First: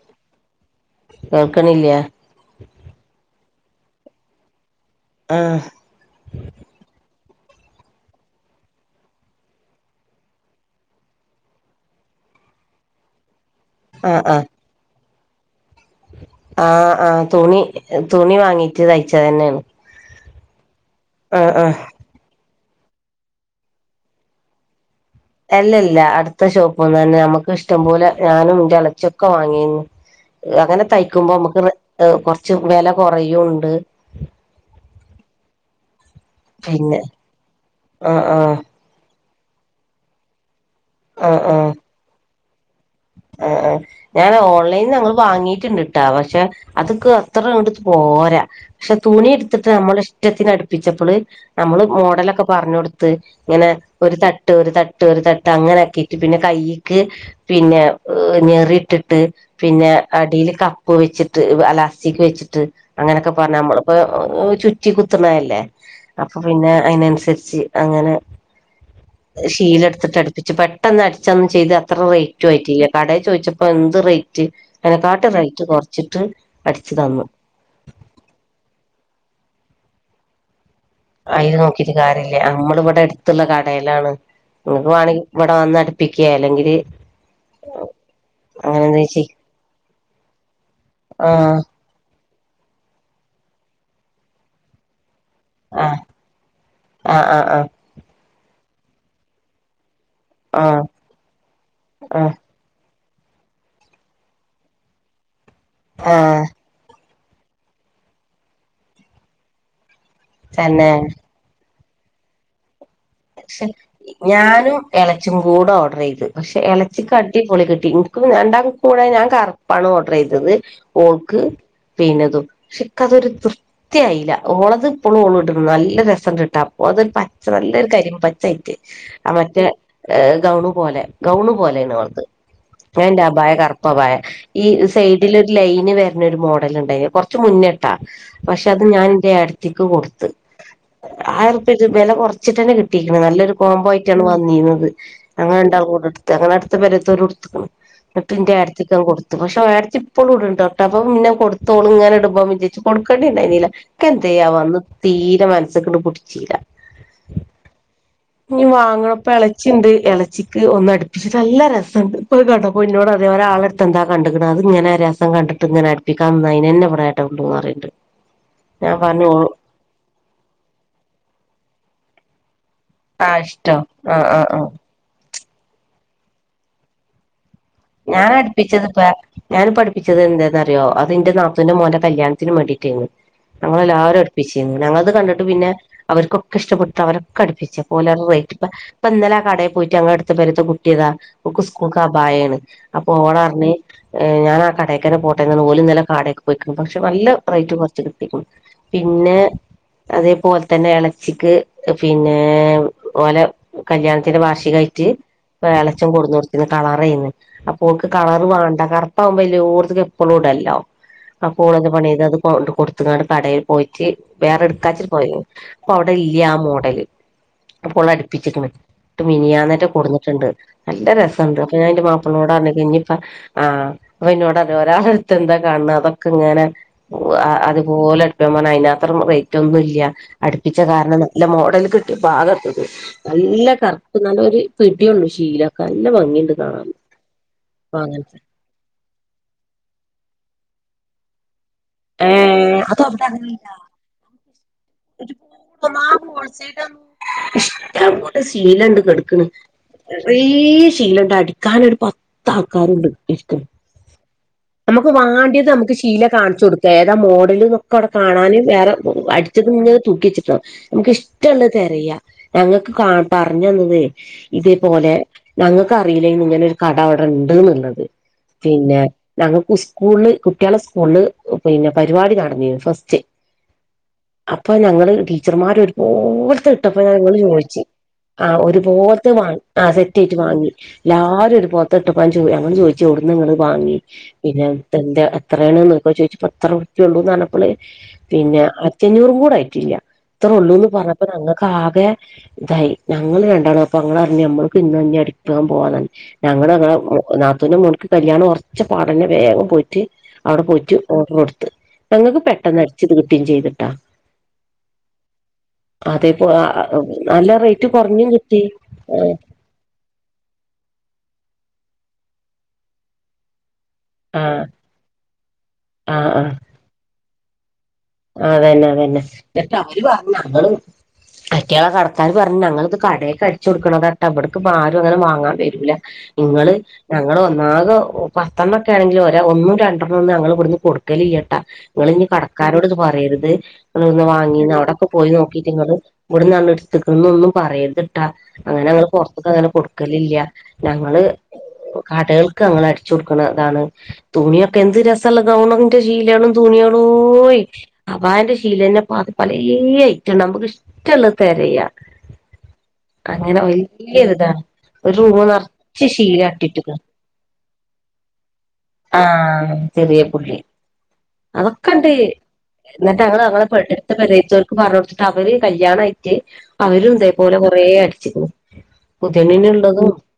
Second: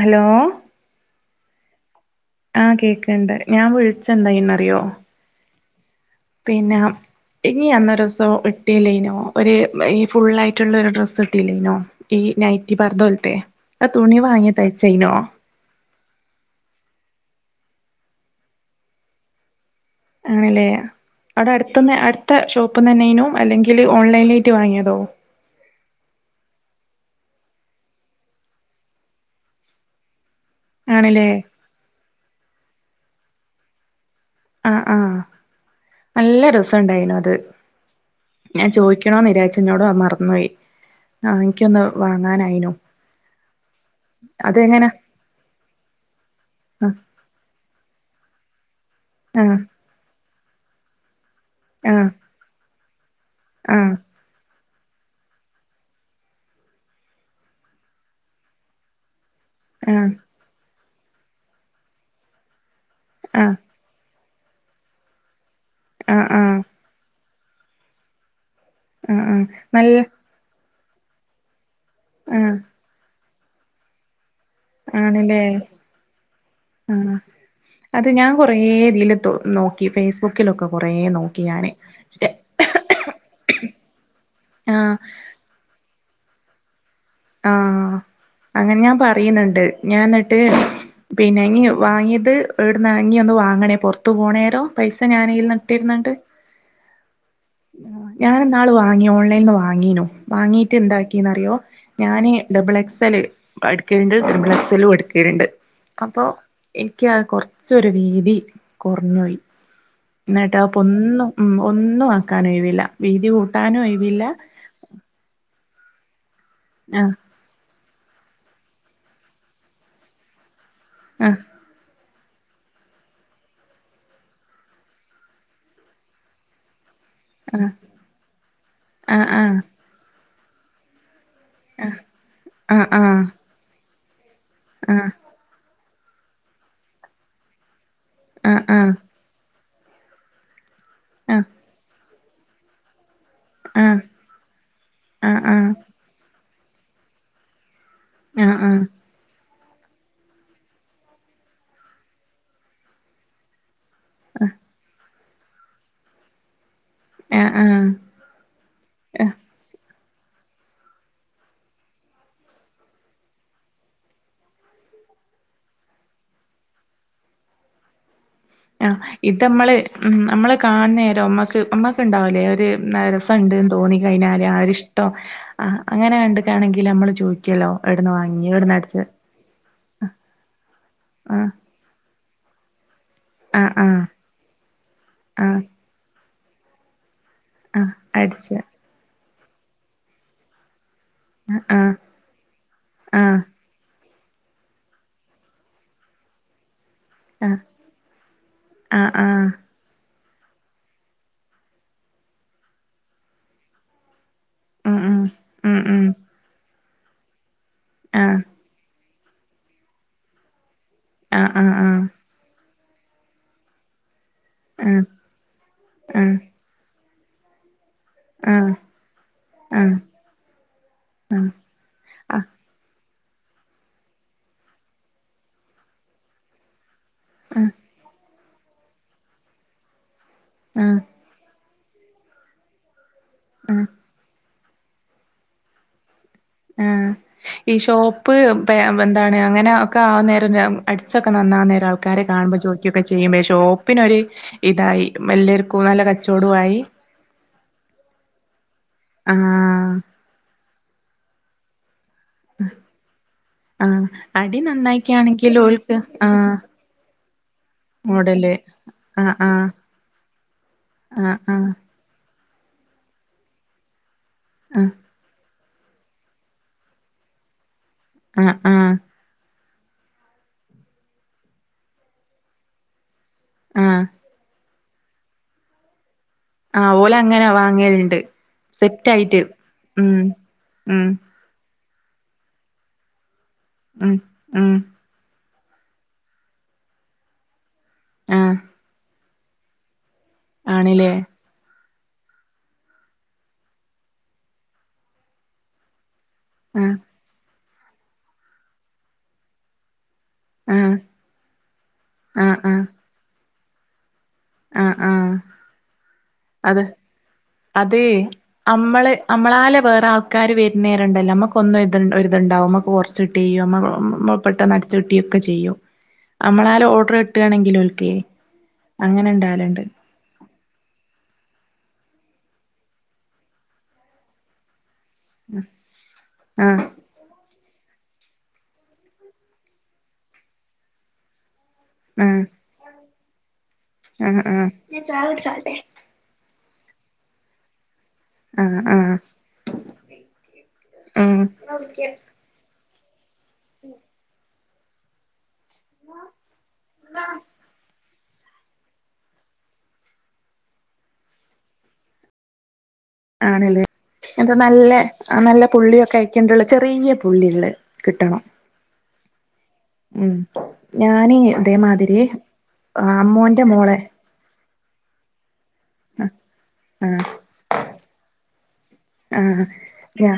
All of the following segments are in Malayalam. ഹലോ കേൾക്കണില്ല ആഹ് കേക്ക്ണ്ട് ഞാൻ വിളിച്ച എന്തായിന്നറിയോ ആഹ് പിന്നെ ഇങ്ങ് അന്നൊരു ദിവസം ഇട്ടീലേനോ ഒരു ഈ ഫുള്ളായിട്ടുള്ളൊരു ഡ്രസ്സ് ഇട്ടീല്ലേനോ ഈ ഈ നൈറ്റിപർദ്ദ പോലത്തെ അത് തുണി ആഹ് ആഹ് വാങ്ങി തയ്ച്ചയിനോ ആഹ് ആഹ് തുണി തുണി വാങ്ങീട്ട് തയ്ച്ചതെന്നെയാണ് ആണല്ലേ അവിടെ അടുത്തന്ന് അടുത്ത ഷോപ്പ് പ്പ്ന്നെന്നെയേനു അല്ലെങ്കിൽ ഓൺലൈനിലായിട്ട് വാങ്ങിയതോ അല്ലല്ല അടുത്ത ഷോപ്പ്ന്ന് തന്നെ നമുക്ക് ഇഷ്ടം പോലെ ഞാനും ന്റെ എളച്ചിയൊക്കെ വാങ്ങിയിരുന്നു അങ്ങനെ ആണല്ലേ തയ്ക്കുമ്പോ നമ്മുക്ക് റെ കുറച്ച് വില കുറയും ഉണ്ട് ആഹ് ആഹ് നല്ല പിന്നെ രസണ്ടായിനു അത് ആഹ് ആഹ് ഞാൻ ചോദിക്കണോന്ന് വിചാരിച്ചു എന്നോടത് മറന്നുപോയി ആഹ് എനിക്കൊന്ന് വാങ്ങാനായിനു ആ ഞാൻ അതെങ്ങനാ ഓൺലൈനിൽ ഞങ്ങൾ വാങ്ങിട്ട്ണ്ട്ട്ടാ പക്ഷെ ആ അതൊക്കെ അത്ര അങ്ങട്ട് പോരാ പക്ഷെ തുണി ആ ഇട്ത്തിട്ട് നമ്മള് ഇഷ്ടത്തിന് അടുപ്പിച്ചപ്പള് നമ്മള് ആ മോഡലൊക്കെ പറഞ് കൊടുത്ത് ഇങ്ങനെ ആ ഒരു തട്ട് ഒരു തട്ട് തട്ട് ഒരു തട്ട് അങ്ങനാക്കിട്ട് പിന്നെ കയ്യിക്ക് പിന്നെ ഞെറിട്ടിട്ട് പിന്നെ ആ അടിൽ കപ്പ് വെച്ചിട്ട് അലാസ്റ്റിക്ക് വെച്ചിട്ട് അങ്ങനെക്കെ ആ പറഞ്ഞാ നമ്മള് ഇപ്പോ ചുറ്റി കുത്തുന്നല്ലേ ആഹ് അപ്പൊ ആഹ് പിന്നെ അയിനനുസരിച്ച് അങ്ങനെ ആഹ് ആഹ് ശീല നല്ല എടുത്തിട്ട് അടുപ്പിച്ച് പ പെട്ടെന്ന് അടിച്ചന്നു ചെയ്ത് അത്ര റേറ്റും ആഹ് ആയിട്ടില്ല കടേ ചോയ്ച്ചപ്പോ എന്ത് റേറ്റ് അയിനെക്കാട്ട് ആണല്ലേ റേറ്റ് കുറച്ചിട്ട് അടിച്ചു ആഹ് തന്നു അത് ഞാൻ കൊറേ ഇതില് നോക്കി ഫേസ്ബുക്കിലൊക്കെ കൊറേ നോക്കി അയില് ഞാന് നോക്കിട്ട് പക്ഷെ കാര്യല്ലേ നമ്മള് ഇവിടെ എടുത്തുള്ള കടയിലാണ് ഇങ്ങക്ക് ആഹ് വാണേൽ ഇവിടെ വന്നടു പ്പിക്കുക അല്ലെങ്കിൽ ആഹ് അങ്ങനെ ഞാൻ എന്ത ചെയ് പറയുന്നുണ്ട് ഞാൻ ന്നട്ട് ആ പിന്നെ ഈ വാങ്ങിയത് എവിടുന്ന ഇ ഒന്ന് വാങ്ങണേ പുറത്ത് പോണേരം പൈസ ഞാനിയിൽന്ന് ആ ഇട്ടേര്ന്നിണ്ട് ആ ആ ആ ഞാനെ ന്നാൾ വാങ്ങി ഓൺലൈനിൽന്ന് വാങ്ങിനു ആ വാങ്ങീട്ട് ന്താക്കിന്നറിയോ ആ ഞാൻ ഡബിൾ എക്സ്ൽ എടുക്കലിണ്ട് തൃബിൾ എക്സലും എടക്കലിണ്ട് ആ അപ്പോ കുറച്ചൊരു വീതി കുറഞ്ഞുപോയി തന്നെ ന്നിട്ടോപ്പൊന്നും ഉം ഒന്നും ആക്കാൻ ഒഴിവില്ല വീതി പക്ഷെ കൂട്ടാനും ഒഴിവില്ല ഞാനും എളച്ചിം കൂടെ ഓർഡർ ചെയ്ത് പക്ഷെ ആഹ് എളച്ചിക്ക് അടിപൊളി കിട്ടി ന്ക് രണ്ടാക്കുംകൂടെ ഞാൻ കറുപ്പാണ് ഓർഡർ ചെയ്തത് ആഹ് ഓൾക്ക് പിന്നതും പക്ഷെ ഇന്ക് അതൊരു തൃപ്തിയായില്ല ഓളത് ഇപ്പോളും ഓളിടിണ്ട് നല്ല രസണ്ട് ഇട്ടാൽ ഓൾതൊരു പച്ച നല്ലൊരു കരിമ്പച്ചയിട്ട് ആഹ് ആ മറ്റേഹ് ആഹ് ഗൗണു പോലെ ഗൗൺ പോലെയാണ് ഓളത് ആഹ് ഞാൻന്റെ അഭായ കറുപ്പഭായ ഈ ആഹ് സൈഡിലൊരു ലൈൻ ലൈൻ വരണ ഒരു മോഡൽ ഇണ്ട് കൊറച്ച് മുന്നേട്ടാ ആഹ് പക്ഷെ അത് ആഹ് ഞാൻ ന്റെ ഏടത്തിക്ക് കൊടുത്ത് ആയിറുപ്യ ഇജ് വില കുറച്ചിട്ടന്നെ കിട്ടും കിട്ടിക്ക്ണ് നല്ലൊരു ആഹ് ആഹ് കോംമ്പോ ആയിട്ടാണ് വന്നീന്നത് ആഹ് ആഹ് ആഹ് ഞങ്ങള് ആഹ് രണ്ടാളും കൂടെടുത്ത് അങ്ങനെ അടുത്ത പെരേതോരും എടുത്തിക്കിന് ന്നട്ട് ന്റെ ആഹ് ഏട്ടത്തിക്ക് ഞാൻ കൊടുത്തു പക്ഷെ ഏടത്തി ഇപ്പളും ഇടണ്ട് ട്ടോ അപ്പൊ പിന്നെ കൊടുത്തോളിങ്ങനെ ഇടുമ്പോ വിചാരിച്ചും കൊടുക്കണ്ടില്ലെന്നില്ല ക്ക് ന്തേ ആവോ അന്ന് തീരെ മനസ്സക്കണ്ട് പുടിച്ചീല ആഹ് ആഹ് ആഹ് ഇനി വാങ്ങണപ്പ എളച്ചിണ്ട് എള ച്ചിക്ക് ഒന്ന് അടുപ്പിച്ചിട്ട് നല്ല രസണ്ട് ഇപ്പൊ അത് കണ്ടപ്പോ ഇന്നോട് അതേ ഒരാളെടുത്ത് എന്താ കണ്ട്ക്കണേ അതിങ്ങനെ രസം കണ്ടിട്ട് ഇങ്ങനെ അടുപ്പിക്കാംന്ന് അയിനെന്നെ ഇവടെ പറണ്ട് ആ ഇതമ്മള് ഉം നമ്മള് കാണുന്നേരം നമ്മക്ക് അമ്മക്ക് ഉണ്ടാവൂലേ ഒരു ആഹ് രസണ്ടന്ന് ഇഷ്ടോ തോന്നി ആഹ് കഴിഞ്ഞാല് ആഹ് ആ ആഹ് ഒരിഷ്ടം ആ അങ്ങനെ കണ്ടുകാണെങ്കിൽ നമ്മള് ചോയിക്കും ഞാൻ അടിപ്പിച്ചത് ഇപ്പ ഞാനിപ്പോ അടിപ്പിച്ചത് എന്താന്നറിയോ അത് ഇന്റെ ആഹ് നാത്തൂന്റെ മോന്റെ കല്യാണത്തിനു ത്തിന് വേണ്ടിട്ടന് ആഹ് ആഹ് ഞങ്ങളെല്ലാരും അടിപ്പിച്ചിരുന്നു ഞങ്ങളത് കണ്ടിട്ട് ആഹ് പിന്നെ അവർക്കൊക്കെ ഇഷ്ടപ്പെട്ട് അവര ക്കടപ്പിച്ചു ആഹ് പോലറഞ്ഞു റേറ്റ് അടിച്ച് ഇപ്പ പ്പന്നലെ കടേൽ പോയിട്ട് ഞങ്ങളെ അട്ത്ത പേരെത്തെ കിട്ടിയതാ ഓക്ക് ആഹ് സ്കൂൾക്ക് അഭായാണ് അപ്പൊ ആഹ് ഓളറിഞ്ഞ ഏഹ് ഞാൻ ആ കടക്കന്നെ പോട്ടെന്ന് ഓലും ന്നലെ കടേക്ക് പോയിക്കണ് പക്ഷെ നല്ല ആഹ് റേറ്റ് കുറച്ച് കിട്ടിക്ക്ണ് ആഹ് ആഹ് പിന്നെ ആഹ് അതേപോലെ തന്നെ എളച്ചിക്ക് പിന്നെ ഓലെ കല്യാണ ല്യാണത്തിന്റെ ഉം വാർഷികായിട്ട് ഉം ഉം ഉം എളേച്ഛൻ കൊടുന്ന കൊടുത്തിന്ന് കളറെന്ന് അപ്പൊൾക്ക് ആഹ് കളർ വേണ്ട കറ പ്പാകുംപോ എല്ലോടതുക്കും എപ്പളും ഇടാലോ ആഹ് അപ്പൊ ഓളെന്ത് ആഹ് പണിയെയ്ത് അത് കൊണ്ട് കൊടുത്ത ത്ങ്ങാണ്ട് കടയിൽ പോയിട്ട് വേറെ ആഹ് എടുക്കാച്ചിട്ട് പോയെന്നു അപ്പൊ അവിടെ ആഹ് ഇല്യ ആ മോഡല് ഇപ്പോള് ആഹ് അടിപ്പിച്ചിക്കന് ഇന്നട്ട് ആഹ് മിനിയാന്നേറ്റെ ആഹ് കൊടുന്നിട്ടുണ്ട് നല്ല ആഹ് രസണ്ട് അപ്പൊ ഞാൻ എന്റെ മാപ്പ നോട്‌ പറഞ്ഞിക്കന് ഇനീപ്പോ ആ അപ്പൊ ഇന്നോടാറഞ് ഒരാള അടുത്ത് എന്താ കാണണ അതൊക്കെ ഇങ്ങനെ അ ആഹ് അതുപോലെ എടുത്തു പറ അയിനാത്രം റേറ്റ് ഒന്നുംല്ല അടുപ്പിച്ച ആഹ് കാരണം നല്ല മോഡൽ പാകത്ത നല്ല ആഹ് കറുപ്പ് നല്ലരു പിടിയുള്ള ശീലയോക്കെ നല്ല ഭംഗിണ്ട് കാണണം [unintelligible] ആഹ് ഈ ഷോപ്പ് പേഎന്താണ് അങ്ങനെ ഒക്കെ ആ കനേരം അടിച്ചൊക്കെ നന്നാ ആ നേരം ആൾക്കാരെ കാണുമ്പോൾ ഏഹ് ചോക്കിക്കൊക്കെ അത് അവിടെ ചെയ്യുമ്പ അങ്ങനെയില്ല ഷോഓപ്പിനൊ ഒരു ഇതായി എല്ലർക്കും നല്ല കച്ചവടമായി ഇഷ്ട പോലെശീലണ്ട് കെടക്കണ് ആഹ് നെറെ ശീലണ്ട് അടിക്കാന ഒരു പ താക്കാര്ണ്ട് ആഹ് അടി ഇരിക്ക്ണ്‌നമുക്ക് നന്നാക്കിയാണെങ്കിൽ വാണ്ടിത് നമുക്ക് ഓൽക്ക് ശീല ആഹ് കാണിച്ചു കൊടുക്ക ഏതാ മോഡലന്നൊക്കെ അവിടെ മോഡല് കാണാനും വേറെ ആഹ് ആഹ് അടിച്ചത്ങ്ങത് തൂക്കിച്ചിട്ട നമുക്ക് ആഹ് ആഹ് ഇഷ്ടള്ള തെരയ ഞങ്ങൾക്ക് കാ പറഞ്ഞു തന്നത് തേ ആഹ് ഇതേപോലെ ഞങ്ങൾക്ക് അറിയില്ലന്ന് ഇങ്ങനെ ഒരു കട അവിടെ ഉണ്ട്ന്നുള്ളത് ആഹ് ആഹ് പിന്നെ ഞങ്ങ സ്കൂളില് കുട്ടികളെ സ്കൂളില് പിന്നെ പരിപാടി നടന്ന ഫസ്റ്റ് ആ അപ്പൊ ഞങ്ങള് ടീച്ചർമാർ ഒരുപടുത്ത് ആഹ് ഇട്ടപ്പോ ഞാൻ ഞങ്ങള് ഓലങ്ങനെ ചോയ്ച് വാങ്ങല്ണ്ട് ആ ഒരു പോലത്തെ സെറ്റായിട്ട് വാങ്ങി ആ ഉം സെറ്റ് ആയിട്ട് വാങ്ങി ഉം എല്ലാരും ഒരു പോൽത തട്ടപ്പാ ചോഞെ ചോദിച്ചു എവിടുന്ന് നിങ്ങള് വാങ്ങ ഉം പിന്നെ ഉം എന്താ എത്രയാണ് നോക്ക ചോയ്ച്ച് എത്രറുപ്പ്യ ഉള്ളൂന്ന്ഞ്ഞപ്പോള് ആഹ് പിന്നെ ആയിരത്തി അഞ്ഞൂറും കൂടെ ആയിട്ടില്ല. ഇത്ര ഉള്ളൂ ആണ്ല്ലേ പറഞ്ഞപ്പഞങ്ങക്കാകെ ക്കെ ഇതായി ഞങ്ങള്ൾ രണ്ടാള് അപ്പ അങ്ങ അറിഞ്ഞഞ് നമ്മക്ക് ഇന്ന് തന്ന അടിക്കാൻ പോവാ ഞങ്ങങ്ങെ ആഹ് നാത്തൂന മുക്ക് കല്യാണം ഉറച്ച പാടന്നെ വേഗം പോയിട്ട് അവിടെ ആഹ് പോയിട്ടു ഓർ കൊടുത്ത് ഞങ്ങൾക്ക് പെട്ടെന്ന് അടിച്ചിത് കിട്ടിയയും ചെയ്തിട്ടാ ആ ആ- അതേപോ അത് നല്ല റേറ്റ് അതെ കുറഞ്ഞും കിട്ടി അമ്മള് അമ്മളാ ലെ വേറെ ആൾക്കാര് വരുന്ന നേരെംണ്ടല്ലോ നമ്മുക്ക് ഒന്നും ഇ ഇതുണ്ടാവും നമുക്ക് കുറച്ചിട്ടി ആ പെട്ടന്ന് അടിച്ചിട്ടി ന്നൊക്കെ ആഹ് ആഹ് ചെയ്യുംനമ്മളലെഓർഡർ കിട്ടാണെങ്കിൽ അതന്നെ അതന്നെ അവര് പറഞ്ഞും ഞങ്ങള് അറ്റാളകട ആയാൾപറഞ്ഞ്ഞങ്ങള്ത് ക ടെക്ക്അടിച്ചേട്കൊടുക്കണതാട്ടോ ഇവ്ടുക്ക് പാ മാ വാങ്ങൻ വരൂലനിങ്ങൾ ആഹ് ഞങ്ങളെ വ ആകെ പത്തെണ്ണം ഒക്കെ ആണെങ്കിൽ ഒന്നും രണ്ടെണ്ണം ഒന്ന് ഞങ്ങൾ ഇവിടുന്ന് കൊടുക്കല്ട്ടാ നിങ്ങള് ആഹ് ഇഞ്കടക്കാരോട് ഇത് പറേ ര്ത് ന്ന് ആഹ് വാങ്ങീ ആഹ് അവിടെക്കെ പോയി നോക്കിട്ട് നിങ്ങ ഇവിടന്നാണ് എടുത്ത്ക്കന്ന് ഒന്നും പറയത് ട്ടേ ആഹ് ട്ടോഅങ്ങനെ ഞങ്ങൾ ആഹ് പെറത്ക് അങ്ങനെ കൊടുക്കലില്ല ഞങ്ങള് ഉം കടെൾക്ക് ഞങ്ങള അതാണ് തുണിയൊക്കെ എന്ത് രസമുള്ള ഗൗണിന്റെ ശീലയാണും തുണിയ ളേ ഓയി അബായന്റെ ശീലന്നെ ത് പലെ അയ്റ്റംണ്ട്നമുക്കിഷ്ടള്ള തെരയാ ആണല്ലേ എന്ത നല്ല ഒരു റൂമ് നല്ല നിറച്ച് പുള്ളിയൊക്കെ അയിക്കണ്ടുള്ള ശീലട്ടിട്ട്ക്ക്ണ് ചെറിയ പുള്ളിയ്ള്ളെ കിട്ടണം. ആ ചെറിയ ഉം പുള്ളി ഞാന് അതൊക്കെണ്ട്. ഇതേമാതിരി ആഹ് എന്നിട്ട് ഞങ്ങൾ അമ്മോന്റെ മോളെ ഞങ്ങെടെഎട്ത്ത പെരേ തോൽക്പറ ഞ്ഞടുതിട്ട് അവര് കല്യാണ അയ്റ്റ് കല്യാണയിട്ട് അവര് ഇതേപോലെ കൊറേ അടിച്ക്ണ് ആ ഞാ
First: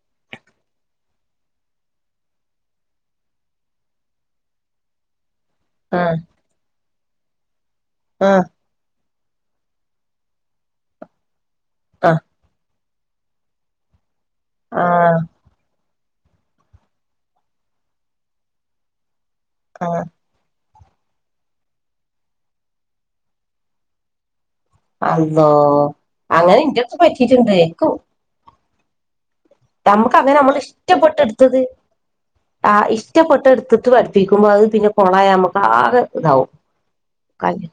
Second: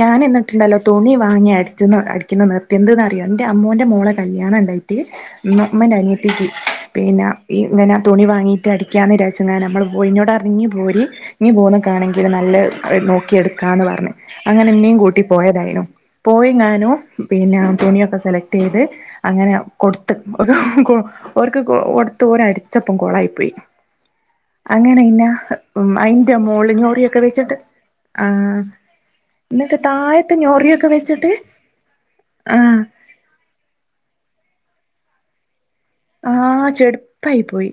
ഞാൻ എന്നിട്ടുണ്ടല്ലോ തുണി വാങ്ങിയട ഇന്ന് അടിക്കുന്ന നിൃത്തിയ എന്തന്ന് അറിയാം എൻ്റെ അമ്മോന്റെ മോളെ കല്യാണം ണ്ടായിട്ട്. മ്മൻ ആഹ് അനിയത്തേക്ക് പിന്നെ ഇങ്ങനെ തുണി ആഹ് വാങ്ങിട്ട് അടിക്കാന്ന് വച്ചങ്ങാൻ നമ്മൾ പോയിോട് അ ഇങ്ങി പോരി ഇങ്ങ പോകുന്നത് ആഹ് കാണമെങ്കിൽത് നല്ല നോക്കിയ എടുക്കാന്ന് പറഞ്- അങ്ങനെ ഇന്നീ ആഹ് കൂട്ടി പോയതായി നിം പോയി ഞാനും പിന്നെ തുണിയൊക്കെ സെലക്ട് ചെയ്ത് അങ്ങനെ ആഹ് കൊടുത്ത് ഒരു.. ര്ക്ക് ടുത്ത് ഓര അടിച്ചപ്പം കോളായി പോയി.. അങ്ങനെ ഇന്ന അള്ളോ അയിന്റെ അങ്ങനെ മോള് ഇന്റെടുത്ത് ഞോറിയൊക്കെ പറ്റിയിട്ടുണ്ട് വെച്ചിട്ട് എനിക്ക് ആ നമുക്ക് അങ്ങനെ നമ്മൾ ഇഷ്ടപ്പെട്ട എടുത്തത് ആ ആഹ് ഇഷ്ടപ്പെട്ട എടുട്ട് പഠിപ്പിക്കുമ്പോ അത് പിന്നെ കൊളായമക്ക സാ ഇതാവും ആഹ് ചെടുപ്പായി ക പോയി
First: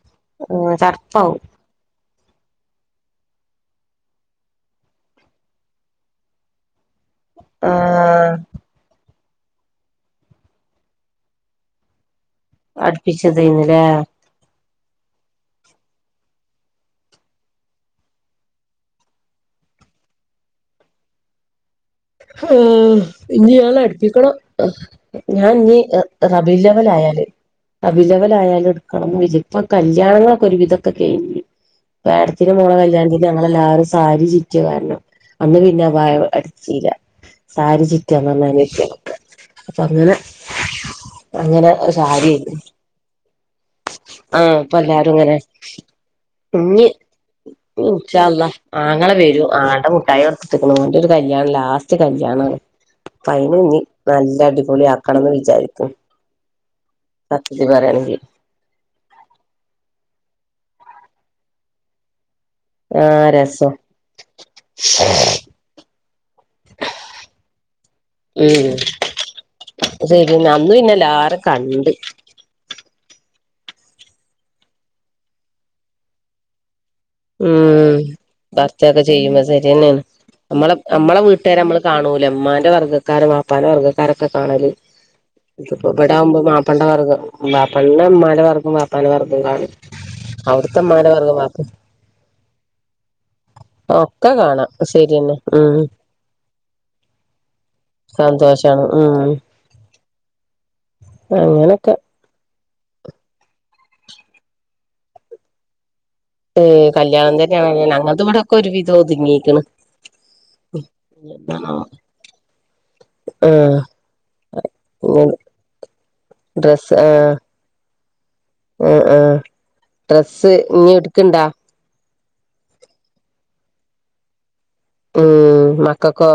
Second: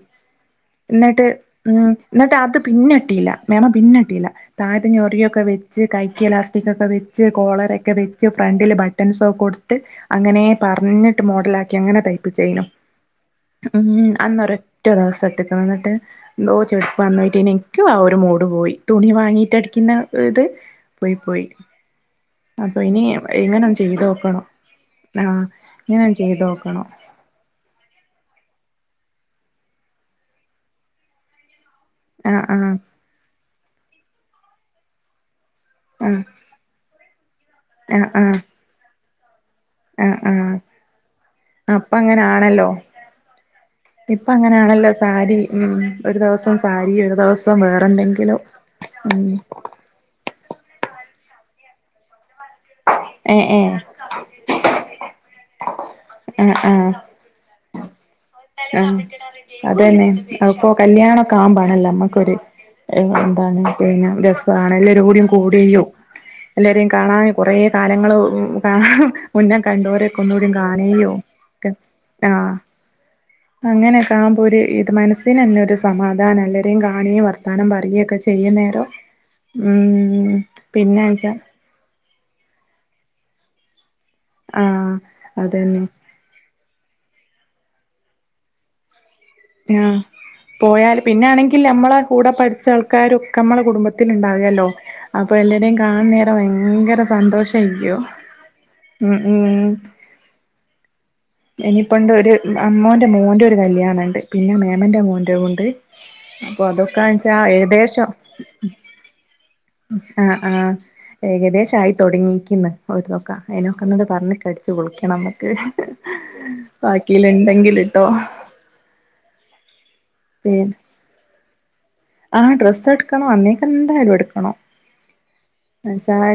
എന്നിട്ട് ചാപ്പാവും. ഉം എന്നിട്ട് അത് പിന്നിട്ടിയില്ല മേമ പിന്നിട്ടിയില്ല താഴതഞ്ഞൊറിയൊക്കെ വെച്ച് കഴക്കിയലാസ്റ്റിക് ഒക്കെ വെ വച്ച് ആ കോളറൊക്കെ വെച്ച് ഫ്രണ്ടില് ബട്ടൺസൊ കൊടുത്ത് അങ്ങനെ പറഞ്ഞിട്ട് മോഡലാക്കി അങ്ങനെ തൈപ്പിചേനു [unintelligible] യ്നിലെ ഒറ്റ ദിവസ [unintelligible] എന്തോ ചെടുപ്പ് വന്നോയിട്ട എനികും ആ ഒരു മൂട് പോയി തുണി വാങ്ങിട്ട് മുറ്റടിക്കുന്ന ഒരു ത് പോയി പോയി ആ അപ്പൊ ഇനി ഇങ്ങനൊന്ന് ങ്ങളെ അടിപ്പിക്കണം ചെയ്തോക്കണം ആഹ് ഞാൻ ഇനി ഇങ്ങനൊന്ന് ചെയ്തോക്കണം റബിലവലായാലേ റപിലവലായാലും എടുക്കണം ഇല്ല ഇപ്പൊ കല്യാണങ്ങൊക്കെ ഒരുവിധൊക്കെ കഴിഞ്ഞു ആഹ് ഏടത്തിടെ ആഹ് മോള കല്യാണതിന് ഞങ്ങല്ലാവരും സാരി ചുറ്റിയ കാരണം അന്ന് പിന്നെ വ ആഹ് അടചീല സാരി ചുറ്റിയന്ന് [unintelligible] ആ അങ്ങനെ ആഹഅപ്പ സാരിയായിരുന്നു അങ്ങനാണല്ലോ ഇപ്പ ആ ഇപ്പൊ അങ്ങനാണല്ലോ എല്ലാരും ഇങ്ങനെ സാരി ഉ ഒരു ദിവസം ഇഞ്ഞി സാരി ഒരു ദിവസം വേറെ എന്തെങ്കിലും നളെ വരും ആടെ മുട്ടായി കൊട്ത്ത്ട്ട്ക്ണ് ഓന്റൊരു കല്യാണം ലാസ്റ്റ് കല്യാ ഏഹ് അയ്‌ന് ഏഹ് ഞ്ഞി നല്ല അടിപൊളി ആക്കണംന്ന് വിചാരിക്കു ആ ആ ആ അത തന്നെ അപ്പോ കല്യാണ ഒക്കെ ആവ്പാണല്ലോ നമ്മുക്കൊരു ആഹ് രസം എന്താണ് രസാണ് എല്ലാരും കൂടിയും എല്ലാരേും കാണാൻ കുറേ കാലങ്ങള് ഉം മുന്നം കണ്ടോരക്കെ ഒന്നുകൂടിം കാണെനു തണ്ട് അങ്ങനെ കാണുമ്പോ ഒരു ഇത് മനസ്സിന് തന്നെ ഒരു സമാധാനം എല്ലരെയും കാണ ണിയ വർത്താനം ഉം പറയയും ഒക്കെ ചെയ്യുന്ന നേരം ബർത്ത്ഡേക്കെ ചെയ്യുമ്പോ ശരിയെന്നേണ് ഉ പിന്നെച്ചാ മാന്റെ വർഗക്കാരും വാപ്പാന്റെ വർഗക്കാരൊക്കെ കാണല് ആഹ് അതന്നെ ഇപ്പോ ഇടകുമ്പോ മാ പപ്പന്റെ വർഗും ബാപ്പ മ്മാന്റെ വർഗും വാപ്പാന്റെ വർഗ ആ് പോയാല് പിന്നാണെങ്കിൽ വാപ്പ നമ്മളെ കൂടെ പഠിച്ച ആൾക്ക ക്കാരൊക്കെ നമ്മളെ കുടുംബത്തിൽ ഒക്കെ കാണാ ഉണ്ടാവൂലല്ലോ അപ്പൊ ശരിയെന്നെ എല്ലാരെയും ഉം കാണുന്ന നേരം ഭയങ്കര സന്തോഷമായിരിക്കും സന്തോഷ ഉം ഉം അങ്ങനൊക്കെ ഇനിയിപ്പണ്ട് ഒരു അമ്മോന്റെ മോന്റെ ഒരു കല്യാണണ്ട് പിന്നെ മേമന്റെ മോൻന്റെ ഉണ്ട് അപ്പൊ ഏ അതൊക്കാണെച്ചാ കല്യാണം തന്നെയാണ് ഏകദേശം ഞങ്ങൾത് ഇവിടൊക്കെ ഒരു വിധം ഒതുങ്ങിക്ക്ണ് ആഹ് ആ് ഏകദേശം എന്താണാവോ ആയി തുടങ്ങിക്കിന്ന് ഓരതൊക്ക അയിനൊക്കെന്നോട് പറഞ് കടിച്ചു കൊടുക്കും ആഹ് നമക്ക് ബാക്കിൽ ഉണ്ടെങ്കില് ട്ടോ ആ ആ ഡ്രസ്സ് ഇനി എടുക്ക്ണ്ടാ ആ ഡ്രസ്സ് എടുക്കണോ അന്നേക്കെന്തായാലും എടുക്കണോ ഉം മക്കക്കോ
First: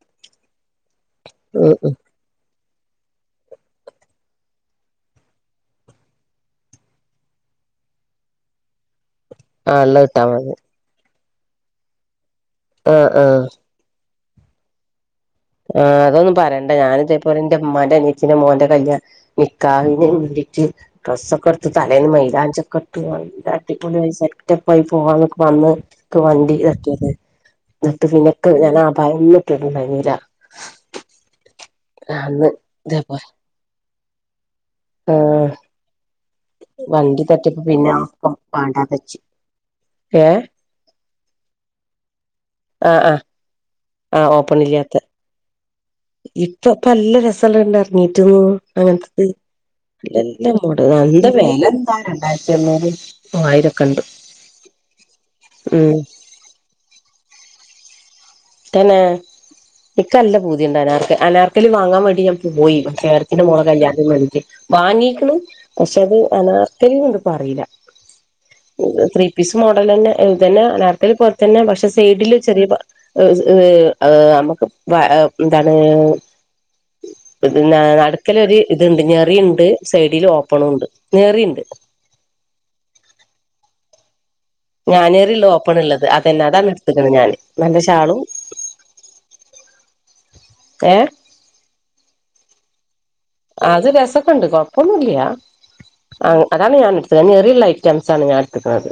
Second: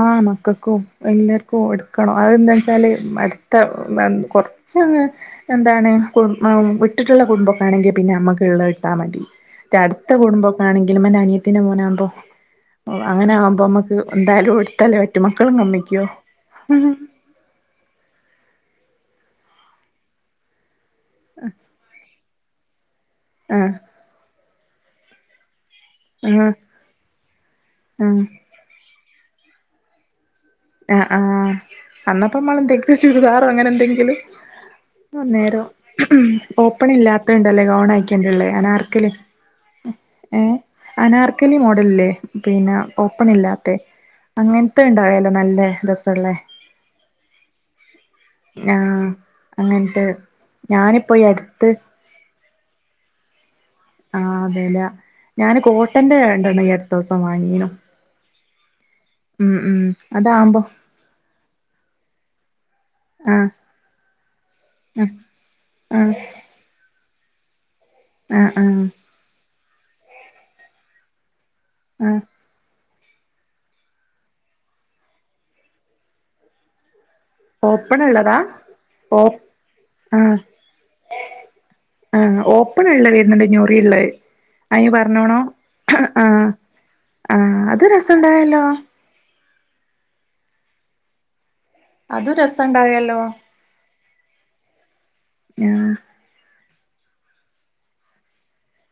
ആ മക്കൾക്കും എല്ലാവർക്കും ഉം എടുക്കണൊ അതെന്താച അടുത്ത കുറച്ചങ് എന്താണ് കു വിട്ടിട്ടുള്ള കുടുംബ ആണെങ്കിൽ പിന്നെ നമ്മുക്ക് ഉള്ള ഇട്ടാ മതി മറ്റ ആഹ് ഇള്ളത് അടുത്ത ഇട്ടാ കുടുംബ മതി ഒക്കെ ആണെങ്കില് മ്മന്റെ അനിയത്തിന്റെ മോനാകുമ്പോ ആഹ് അങ്ങനെ ആഹ് ആകുമ്പോ നമുക്ക് എന്തായാലും ടുത്തലെ പറ്റു ആഹ് അതൊന്നും പറേണ്ട ഞാനിതേപൊലെ എറെ മ്മാന്റെ അനിയത്തിന്റെ മോന്റെ കല്യാണം നികാഹിന് വേണ്ടിറ്റ് ഡ്രസ്സ്‌ ഒക്കെ ഇട്ത്ത് തലേൽ മൈലാഞ്ചി ഒക്കെ ആഹ് ടിപൊളിയായി സെറ്റപ്പായി പോകാനികുമ്പോ അന്ന് ക്ക് ആഹ് വണ്ടി തട്ടിയത് എന്നിട്ട് ആഹ് പിന്നെ ക്ക് ഞാൻ അഭായൊന്നിട്ടിട്ട്ണ്ടായ്‌ന്നില്ല ആ ആ അന്ന് അന്നപ്പമ്മള് എന്തെക്കും ഇതേപോലെ ചുരിദാറും അങ്ങനെ എന്തെങ്കിലും ആഹ് അന്നേരം ഓപ്പൺ വണ്ടി തട്ടിയപ്പോ ഇല്ലാത്തത്ണ്ടല്ലേ ഗോൺ പിന്നെ ഒപ്പം ആയിക്കണ്ടള്ളേ വേണ്ടാന്ന് ആനാർക്കല് വെച്ച് ഏഹ് ഏ അനാർക്കലി മോഡലില്ലേ പിന്നെ ആഹ് ആഹ് ഓപ്പൺ ഇല്ലാതെ അങ്ങൻത്തെ ഉണ്ടായാലോ ഇപ്പൊപ്പ നല്ല രസള്ളത് ഇറങ്ങിട്ട്ന്നു ആഹ് അങ്ങനത്തത് അങ്ങനത്തെ ല്ല മോടലാ ഞാനിപ്പോ ഈ എന്ത വില അടുത്ത് എന്താ രണ്ടായിരത്തി അണ്ഞ്ഞൂറ് മൂവായിരം ഒക്കെ ഉണ്ട് ആ വെല ഞാന് ഉം കോട്ടന്റെ രണ്ടെണ്ണം ഈ അടുതീസം വാങ്ങീനു തന്നെ ഉം ഉം നിക്ക് നല്ല അതാവുമ്പോ പൂതിയുണ്ട് അനാർക്ക് അനാർക്കലി വാങ്ങാൻ വേണ്ടി ഞാൻ പോയി ആഹ് [unintelligible] ആഹ് വാങ്ങിക്കിണ് പക്ഷെ ആഹ് അത് അനാർക്കലിണ്ട് പറയില്ല ആഹ് ആഹ് ത്രീ പീസ് മോഡല് തന്നെ ഇതന്നെ അനാർക്കലിപോലെ തന്നെപക്ഷെ ആഹ് സൈഡില് ചെറിയ ഏ ഏ നമുക്ക് എന്താണ് ഇതിന് ഓപ്പൺ ഉള്ളതാ നടുക്കലൊരു ഇത്ണ്ട് ഓ ഞെറിയുണ്ട് സൈഡിൽ ഓപ്പണു ഉണ്ട് ഞെറിയുണ്ട് ആ ഓപ്പൺ ഉള്ള വരുന്നുണ്ട് ഞൊറിള്ളേ. ഞാനേറിള്ളോപ്പൺ ഉള്ളത് ആഹ് അതന്നാതാ എടുത്തക്കണ ഞാന്, ആഹ് നല്ല അത് ഷാളും രസണ്ടായല്ലോ ഏ അതു രസം ഉണ്ടായല്ലോ. അത് രസക്കുണ്ട് കൊഴപ്പൊന്നില്ല്യ ആഹ് അ അതാണ് ഞാൻ എടുത്തത് ആ ഞെറിയുള്ള ഐറ്റംസണ് ഞാൻ എടുത്തുക്കണത്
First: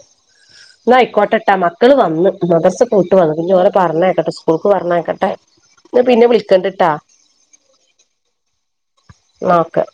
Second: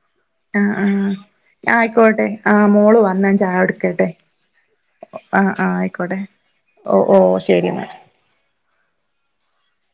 ആഹ് എന്ന ആഹ് ആയിക്കോട്ടെട്ടാ മക്കള് ആയിക്കോട്ടെ വന്നു ആഹ് മദ്രസ് ഒക്കെ മോള് വിട്ട് വന്നു ന്നി ഓലെ പറഞ്ഞയക്കട്ടെ സ്കൂള് ക്ക് പറഞ്ഞയക്കട്ടെ. ആ ആ ആയിക്കോട്ടെ, പിന്നെ വിളിക്കണ്ടിട്ടാ ഓ ഓ ശരി എന്നാ. ന്നാഓക്കേ.